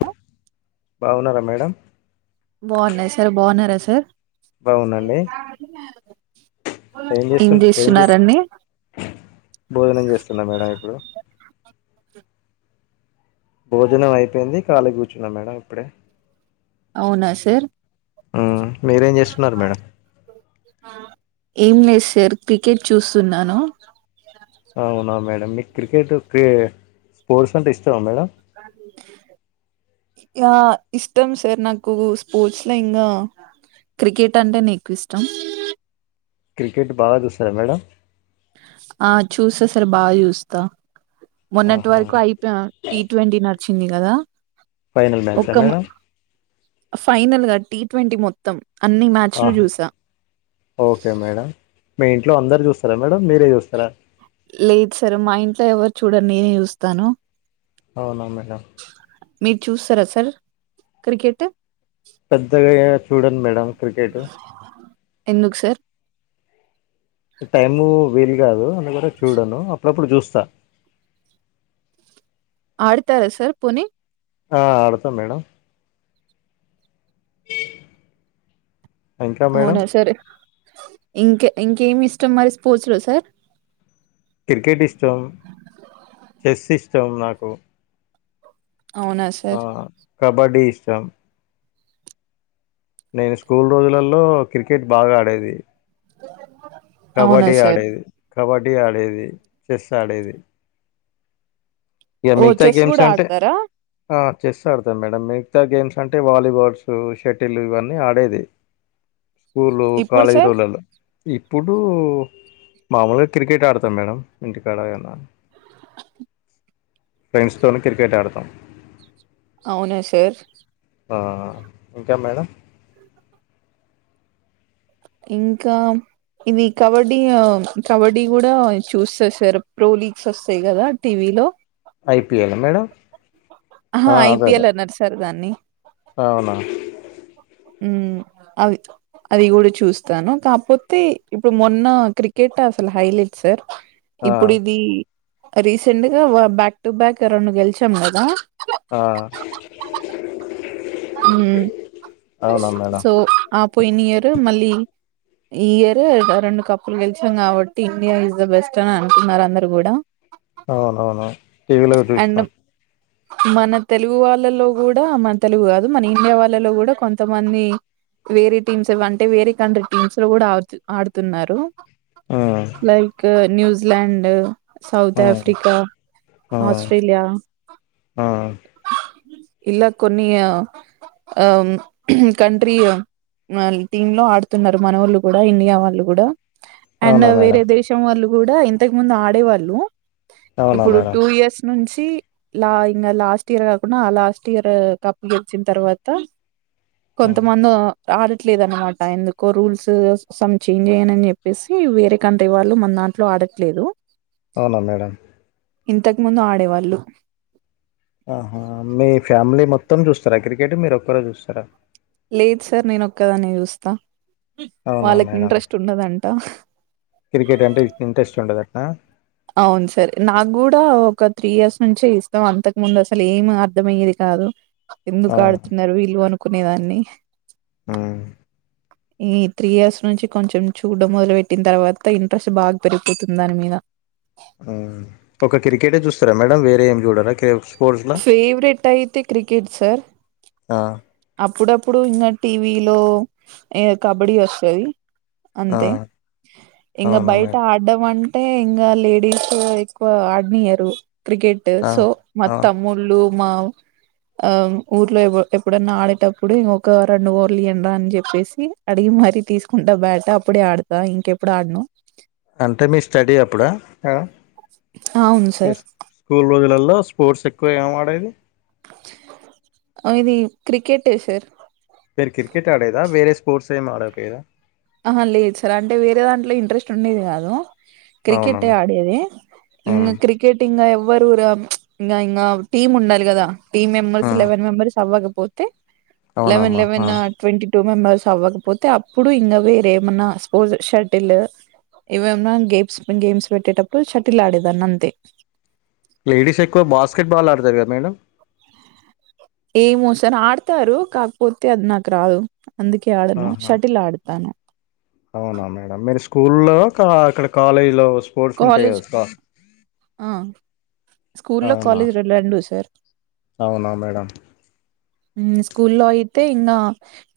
హ [inaudible] బాగున్నారా మేడమ్. బాగున్నా సార్ బాగున్నారా సార్ బాగున్నండి ఏం చేస్తు ఏం చే భోజనం చేస్తున్నా మేడం ఇప్పుడు భోజనం అయిపోయింది కాళీగ కూర్చున్నా మేడం ఇప్పుడే అవునా సార్ ఆ మీరేం చేస్తున్నారు మేడం ఏం లేదు సార్ క్రికెట్ చూస్తున్నాను అవునా మేడమ్ మీ క్రికెట్ క్రీ స్పోర్ట్స్ అంటే ఇష్టమా మేడం ఆ ఇష్టం సార్ నాకు స్పోర్ట్స్ లో ఇంకా క్రికెట్ అంటే నే ఎక్కువ ఇష్టం క్రికెట్ బాగా చూస్తారా మేడం ఆ చూస్తా సార్ బాగా చూస్తా మొన్నటి ఆహా వరకు ఐపీ టి ట్వంటీ న వచ్చింది కదా ఫైనల్ మ్యాచా ఒక మేడం ఫైనల్ గా టీ ట్వంటీ మొత్తం అన్ని మ్యాచ్లు ఆహా చూసా ఓకే మేడం మీ ఇంట్లో అందరు చూస్తారా మేడం మీరే చూస్తారా లేదు సార్ మా ఇంట్లో ఎవరు చూడరు నేనే చూస్తాను అవునా మేడం మీరు చూస్తారా సార్ క్రికెట్ పెద్దగా ఏం చూడను మేడం క్రికెట్ ఎందుకు సార్ టైము వీలు కాదు చూడను అప్పుడప్పుడు చూస్తాను స [inaudible] ఆడతారా సార్ పోనీ ఆ అడతాం మేడం ఏ [inaudible] అవునా సర్ ఇంక ఇంకేమి ఇష్టం మరి స్పోర్ట్స్ లో సార్ క్రికెట్ ఇష్టం చెస్ ఇష్టం నాకు అవునా ఆ సార్ కబడ్డీ ఇష్టం నేను స్కూల్ రోజులలో క్రికెట్ బాగా ఆడేది అవునా కబడి సార్ ఆడేది కబడ్డీ ఆడేది చెస్ ఆడేది ఇక ఓ మిగతా చెస్ గేమ్స్ కూడా అంటే ఆడతారా ఆ చెస్ ఆడతాం మేడం మిగతా గేమ్స్ అంటే వాలీబాల్స్ షటిల్ ఇవన్నీ ఆడేది స్కూలు ఇప్పుడు సార్ కాలేజీలోలలో ఈ ఇప్పుడు‌ మామూలుగా క్రికెట్ ఆడతాం మేడం. ఇంటికాడ ఏనా ఫ్రెండ్స్ తోని క్రికెట్ ఆడతాం. అవునా సార్. ఆ ఇంకా మేడం. ఇంకా ఇవి కబడ్డీ హ కబడ్డీ కూడా చూస్తా సార్ ప్రో లీగ్స్ వస్తాయి కదా టీవీలో ఐ పీ ఎల్ ఆ మేడం. ఆహా ఆ ఐ అదే పి అదే ఎల్ అనరు సార్ దాన్ని. అవునా హు అది అది కూడా చూస్తాను. కాపోతే ఇప్పుడు మొన్న క్రికెట్ అసలు హైలైట్ సార్. ఆ ఇప్పుడు ఇది రీసెంట్ గా బ్యాక్ టు బ్యాక్ రెండు గెలిచాం కదా. ఆ హు అవునా మేడం సో ఆ పోంనియరు మళ్ళీ. ఈ ఇయర్ రెండు కప్పులు గెలిచినం కాబట్టి ఇండియా ఇస్ ద బెస్ట్ అని అంటున్నారు అందరూ కూడా. అవునవును టీవీలో చూసిన అండ్ మన తెలుగు వాళ్ళలో కూడా మం తెలుగు కాదు మన ఇండియా వాళ్ళలో కూడా కొంతమంది వేరే టీమ్స్ అంటే వేరే కంట్రీ టీమ్స్ లో కూడా ఆడుతు ఆడుతూన్నారు. Um like news England. South um Africa, um Australia. Um ఇళ్ళకు కొన్ని ఆ ఆ కంట్రీ నాన్ టీమ్ లో ఆడుతున్నారు. మన వోళ్ళు కూడా ఇండియా వాళ్ళు కూడా అండ్ అవునా వేరే మేడం దేశం వాళ్ళు. కూడా ఇంతకు ముందు ఆడేవాళ్ళు. అవునా ఇప్పుడు మేడం టూ ఇయర్స్ నుంచి టి లా ఇంగా లాస్ట్ ఇయర్ కాకుండా ఆ లాస్ట్ ఇయర్ కప్పు గెలిచిన తర్వాత. ఉమ్, కొంతమందో ఆడట్లేదు అనమాట ఎందుకో రూల్స్ సం చేంజ్ అయ్యానని చెప్పేసి వేరే కంట్రీ వాళ్ళు మన దాంట్లో ఆడట్లేదు. అవునా మేడమ్. ఇంతకుముందు ఆడేవాళ్ళు. ఆహా మీ ఫ్యామిలీ మొత్తం జూస్తారా క్రికెట్ మీరు ఒక్కరే జూస్తారా. లేదు సార్. నేను ఒక్కదాన్ని జూస్తా. అవునా వాళ్ళకి మేడం ఇంట్రెస్ట్ ఉండదండి. [inaudible] క్రికెట్ అంటే ఇంట్రెస్ట్ ఉండదు అంటన అవును సార్ నాకు గూడా ఒక త్రీఇయర్స్ నుంచి ఇస్తాం అంతకు ముందు అసలు ఏమి అర్థమయ్యేది కాదు ఎందుకు అవునా ఆడుతున్నారు వీల్లు అను కునేదాన్ని ఆ ఈ త్రీ ఇయర్స్ నుంచి కొంచెం చూడడం మొదలు పెట్టిన తర్వాత ఇంట్రెస్ట్ బాగా పెరిగిపోతుంది దాని మీద ఆ ఒక క్రికెటే జూస్తారా మేడం వేరే ఏం చూడరా క్ర ఫేవరెట్ అయితే క్రికెట్ సార్ ఆ అప్పుడప్పుడు ఇంగ టీవీలో ఏ కబడ్డీ వస్తది ఆ అంతే ఇంగ అవునా బయట మేడం అడ్డం అంట అంటే ఇంగ లేడీస్ ఎక్కువ ఆడినియరు క్రికెట్ ఆ సో మా అవును తమ్ముళ్ళు మా ఊర్లో ఎ ఎప్పుడన్న ఆడేటప్పుడు ఇంగ ఒక రెండు ఓర్లు ఈయండ్రి అని చెప్పేసి అడిగి మరీ తీసుకుంటా బ్యాట అప్పుడే ఆడతా ఇంకెప్పుడు ఆడను అవును సార్ ఎస్ స్కూల్ రోజులాల లో స్పోర్ట్స్ ఎక్కువ ఏం ఆడేది ఇది క్రికెట్ ఏ సార్ పేరు క్రికెట్ ఆడేదా వేరే స్పోర్ట్స్ ఎం అడట్లేరుద ఆహ లేదు సార్ అంటే వేరే దాంట్లో ఇంట్రెస్ట్ ఉండేది కాదు అవునా క్రికెట్ ఎ మరి ఆడేది ఆ ఇంగ క్రికెట్ ఇంగ్ ఎ రూర ఇంగ ఇంగ టీమ్ ఉంన్నారు గదా టీం ఆ, మెంబర్స్ లెవన్ మెంబర్స్ అవకా పోతే లెవెన్ అవునమ్మా ఆ లెవెన్ ట్వంటీ టూ మెంబర్స్ అవ్వకపోతే అప్పుడు ఇంగ వేరే ఏమన్నా స్పోర్ట్స్ షర్టిల్ ఇవేమన్నా గేమ్స్ గేమ్స్ పెట్టేటప్పుడు షటిల్ ఆడేదాన్ని అంతే లేడీస్ ఎక్కువ బాస్కెట్ బాల్ ఆడతారు కదా మేడం ఏమోసార్ ఆడతారు కాకపోతే అది నాకు రాదు అందుకే ఆడను ఆహా షటిల్ ఆడతాను అవునా మేడం మీరు స్కూల్లో క అక్కడ కాలేజ్ లో స్పోర్ట్స్ ఉంటాయి కాలేజ్ కదా స్కా అ స్కుల్లో అవునా కాలేజ్ రెడు రెండు సార్ అవునా మేడం మ్ స్కూల్లో అయితే ఇంగ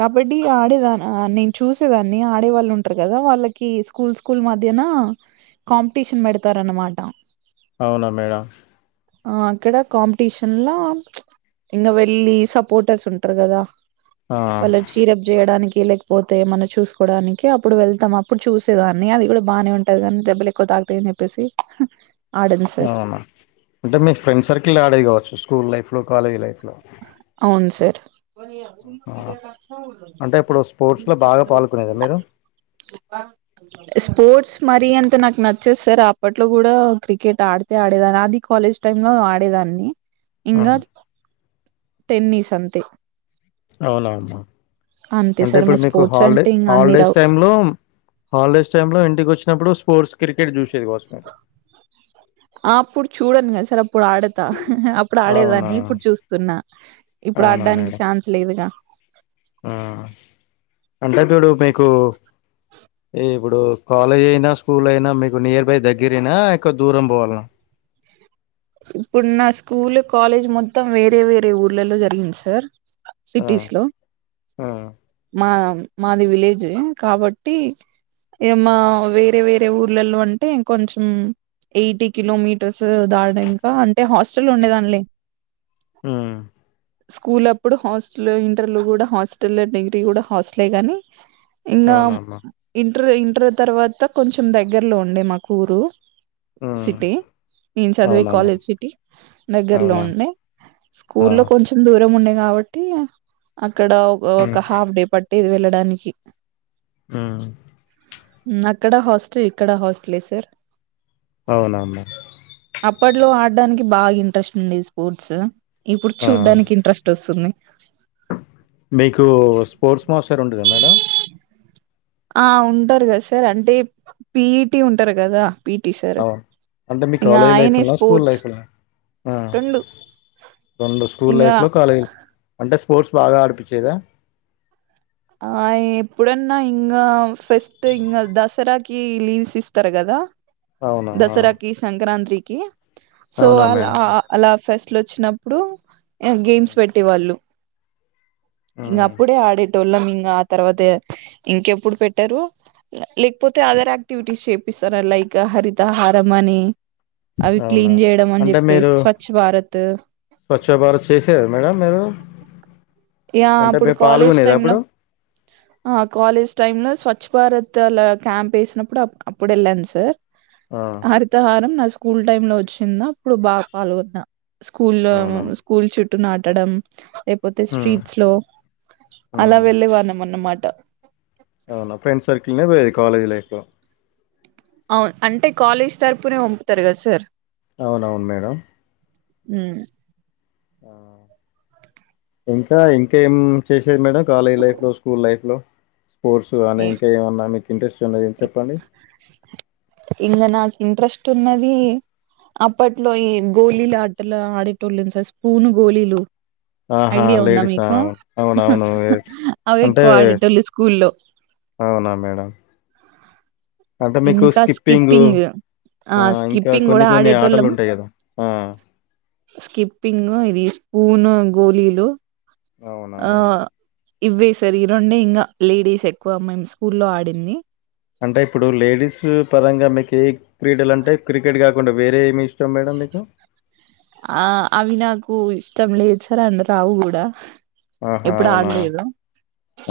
కబడ్డీ ఆడేద నేను చూసేదాన్ని ఆడేవాళ్లు వుంటరు. కదా వాళ్ళకి స్కూల్స్ స్కూల్ మధ్యనా కాంపిటీషన్ పెడతారన్నమాట అవునా మేడం ఆ అక్కడ కాంపిటిషన్లా ఇంగ వెళ్లి సపోర్టర్స్ ఉంటార్ కదా ఆ వాళ్ళ చీరప్ చేయడానికి లేకపోతే మనం చూస్కోడానికి అపుడు వెళ్తాం అప్పుడు చూసేదాన్ని అది గుడా బానే వుంటది గని దెబ్బలు ఎక్కువ తాకుతాయి అని చెప్పేసి ఆడను సార్. అవునా అంటే మీ ఫ్రెండ్ సర్కిల్ ఆడేది కావచ్చు స్కూల్ లైఫ్ కాలేజ్ లైఫ్ లో అవును సార్ అంటే ఇప్పుడు స్పోర్ట్స్ లో బాగా పాల్గొనేదా మీరు స్పోర్ట్స్ మరీ అంత నాక్ నచ్చేదు సార్ అప్పట్లో గుడా క్రికెట్ ఆడితే ఆడేదాన్ని అది కాలేజ్ టైమ్లో ఆడేదాన్ని ఆ, ఇంగ టెన్నీస్ అంతే అవునా అమ్మ అంతే అంటే సార్ మా ఇప్పుడు మీకు స్పోర్ట్స్ హాలిడే అంటే ఇంకా అన్ని హాలిడేస్ రావు టైమ్లో హాలిడేస్ టైమ్లో ఇంటికి వచ్ ప్పుడు స్పోర్ట్స్ క్రికెట్ చూస్ ఆ అప్పుడు చూడను కదా సార్ అప్పుడు ఆడతా అప్పుడు అవునా ఆడేదాన్ని ఇప్పుడు చూస్తున్నా ఇప్పుడు అవునా ఆడడానికి మేడం ఛాన్స్ లేదుగా ఆ అంటే ఇప్పుడు మీకు ఈ ఇప్పుడు కాలేజ్ అయినా స్కూల్ అయినా మీకు నియర్ బై దగ్గరేనా ఎక్కువ దూరం పోవాల్నా ఇప్పుడు నా స్కూల్ కాలేజ్ మొత్తం వేరే వేరే ఊర్లలో జరిగింది సార్ ఆ సిటీస్లో ఆ మా మాది విలేజే. కాబట్టి ఏ మా వేరే వేరే ఊర్లలో అంటే కొంచం ఎయిటీ కిలోమీటర్స్ దాట్ నంకా అంటే హాస్టల్ ఉండేదాన్ని లే మ్ స్కూల్ అప్పుడు హాస్టల్, ఇంటర్ గూడా హాస్టల్, డిగ్రీ గూడా హాస్టలే గాని ఇంకా అవునమ్మా ఇ ఇ ఇంటర్ తర్వాత కొంచం దగ్గరలో ఉండే మాకూరు ఉమ్ సిటీ నేన్ చదువే అవునమ్మా కాలేజ్ సిటీ దగ్గరలో అవునా ఉండే ఆ స్కూల్లో కొంచం దూరం ఉండే కాబట్టి అ క్కడ ఓ ఉమ్ ఒక హాఫ్ డే పట్ ట్టేది. వెళ్ళడానికి హ్ మ్ అక్కడ హాస్టల్, ఇక్కడ హాస్టలే సార్ అవునా అమ్మ అప్పట్లో ఆడ్డానికి బాగా ఇంట్రెస్ట్ ఉండేది. స్పోర్ట్స్ ఇప్పుడు ఆ చూడ్డానికి ఇంట్రెస్ట్ వస్తుంది. మీకు స్పోర్ట్స్ మాస్టర్ ఉండదా మేడం. ఆ ఉంటారు కదా సార్ అంటే పిఈటి ఉంటారు కదా పీటీ సార్ అవును అంటే మీ ఇంగ కాలేజ్ ఆయనే లైఫ్నా స్కూల్ స్పోర్ట్స్ లైఫ్నా రెండు రెండు స్కూల్ ఇంగా లైఫ్ లో కాలేజ్ అంటే స్పోర్ట్స్ బాగా ఆడిపించేదా ఆ ఎప్పుడన్నా ఇంకా ఫస్ట్ ఇంకా దసరాకి లీవ్స్ ఇస్తారు కదా అవునా దసరాకి సంక్రాంతి సో అవునా అలా మేడం అలా ఫెస్ ఇట్లు వచ్చినప్పుడు గేమ్స్ పెట్టేవాళ్ళు ఇంకా మ్మ్ అప్పుడే ఆడ టోలం ఇంకా ఆ తర్వాత ఇంకెప్పుడు పెట్టారు, లేకపోతే అదర్ యాక్టివిటీస్ చేపిస్తారు లైక్ హరితహారం అని అవి అవునా క్లీన్ చేయడం అని అంటే చెప్పేసి మీరు స్వచ్ భారత్ స్వచ్ఛ భారత్ చేసేర మేడం మీరు యా అంటే అప్పుడు మీరు కాలేజ్ పాల్గొనేదా టైమ్ లో అప్పుడు ఆ కాలేజ్ టైమ్ లో స్వ స్వచ్ఛ భారత్లా క్యాంప్ వేసినప్పుడు అప్పుడు వెళ్ళాను సార్ ఆ అరిత హారం నసు స్కూల్ టైమ్ లో వచ్చిందా అప్పుడు బాగా పాల్గొన్న స్కూల్ల్లో అవునా స్కూల్ చుట్ చట్టు నాటడం ఏపోతే శ్రీ మ్మ్ లో అలా మ్మ్ వెళ్ళేవాళం అన్నమాట ట అవునా ఫ్రెండ్ సర్కిల్నే పోయేది కాలేజ్ లైఫ్లో అవును అంటే కాలేజ్ తరపుునే పంపుతారు కదా సార్ అవునవును మేడం మ్ ఇంకా ఇంకా ఏం చేసేది మేడం కాలేజ్ లైఫ్ లో స్కూల్ లైఫ్ లో స్పోర్స్ కానీ ఇంకా ఏమన్నా మీకు ఇంట్రెస్ట్ ఉన్నది చెప్పండి ఎనా ఇంట్రెస్ట్ ఉన్నది అప్పట్లో ఈ గోళ్ళిలు ఆటలా, ఆడేటోళ్ళు సార్ స్పూను గోళ్ళిలు ఆహా ఐడియా ఉందా లేడీసా మీకు అవునవును అవి అంటే ఎక్కువ ఆడటోళ స్కూల్లో అవునా మేడం అంటే మీకు ఇంకా స్కిప్పింగ్ ఆ ఇంకా స్కిప్పింగ్ కొన్ని కూడా కొన్ని ఆటలు ఆడేటోల్లం ఉంటాయి కదా ఆ స్కిప్పింగ్ ఇది పూను గోలీలు అవునా మేడం ఇవ్వే సార్ ఈ రెండే ఇంకా లేడీస్ ఎక్కువ మేము స్కూల్లో ఆడింది అంటే ఇప్పుడు లేడీస్ పరంగా మీకే క్రీడలు అంటే క్రికెట్గా తకుండా వేరే ఏమి ఇష్టం మేడం మీకు ఆ అవి నాకు ఇష్టం లేదు సార్ అండ రావు కూడా ఆహా ఎప్పుడు అవునా ఆడలేదు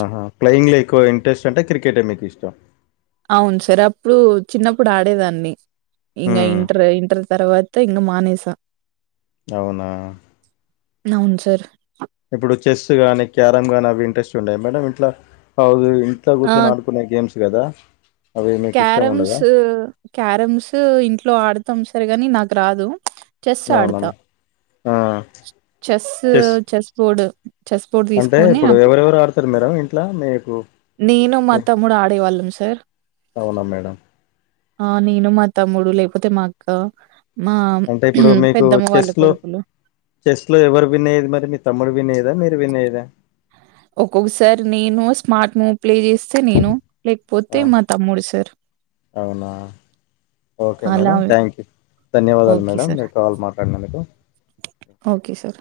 ఆహా ప్లేయింగ్ లో ఎక్కువ ఇంట్రెస్ట్ అంటే క్రికె [unintelligible] మీకు ఇష్టం అవును సార్ అప్పుడు చిన్నప్పుడు ఆడేదాన్ని ఇకా ఉమ్ ఇంటర్ ఇంటర్ తర్వాత ఇంగ్ మనేేసా అవునా అవును సార్ ఇప్పుడు చెస్ గానీ క్యారమ్ గానీ అవి ఇంట్రెస్ట్ ఉండయా మేడం ఇట్లా అ ఇంట్లో ఆ! కూర్చని ఆడుకునే గేమ్స్ కదా అవి మీకు ఇష్టం ఉండదా క్యారమ్స్ క్యారమ్స్ ఇంట్లో ఆడతాం సార్ రుగాని నాకు రాదు చెస్ అవునా ఆడుతా ఆ చెస్ చెస్ పోర్డు అంటే ఇప్పుడు ఎవరెవరు ఆడతారు మేడమ్ ఇంట్లో మీ నేను మా తమ్ముడు ఆడేవాళ్ళం సార్ అవునా మేడం ఆ నేను మా తమ్ముడు లేకపోతే మా అక్క మా అంటే ఇప్పుడు మీకు పెద్దమ్మ వాళ్ళ చెస్ లో కొడుకులు. చెస్ లో ఎవరు విన్ అయ్యేదా మరి మీ తమ్ముడు వినేయదా మీరు [unintelligible] ఒక్కొక్కసారి నేను స్మార్ట్ మూ ప్లే చేస్తే నేను లేకపోతే ఆ! మా తమ్ముడు సార్ అవునా ఓకే అలా మేడం థ్యాంక్ యూ ధన్యవాదాలు ఓకే మేడం సార్ మీరు కాల్ మాట్లాడినందుకు ఓకే సార్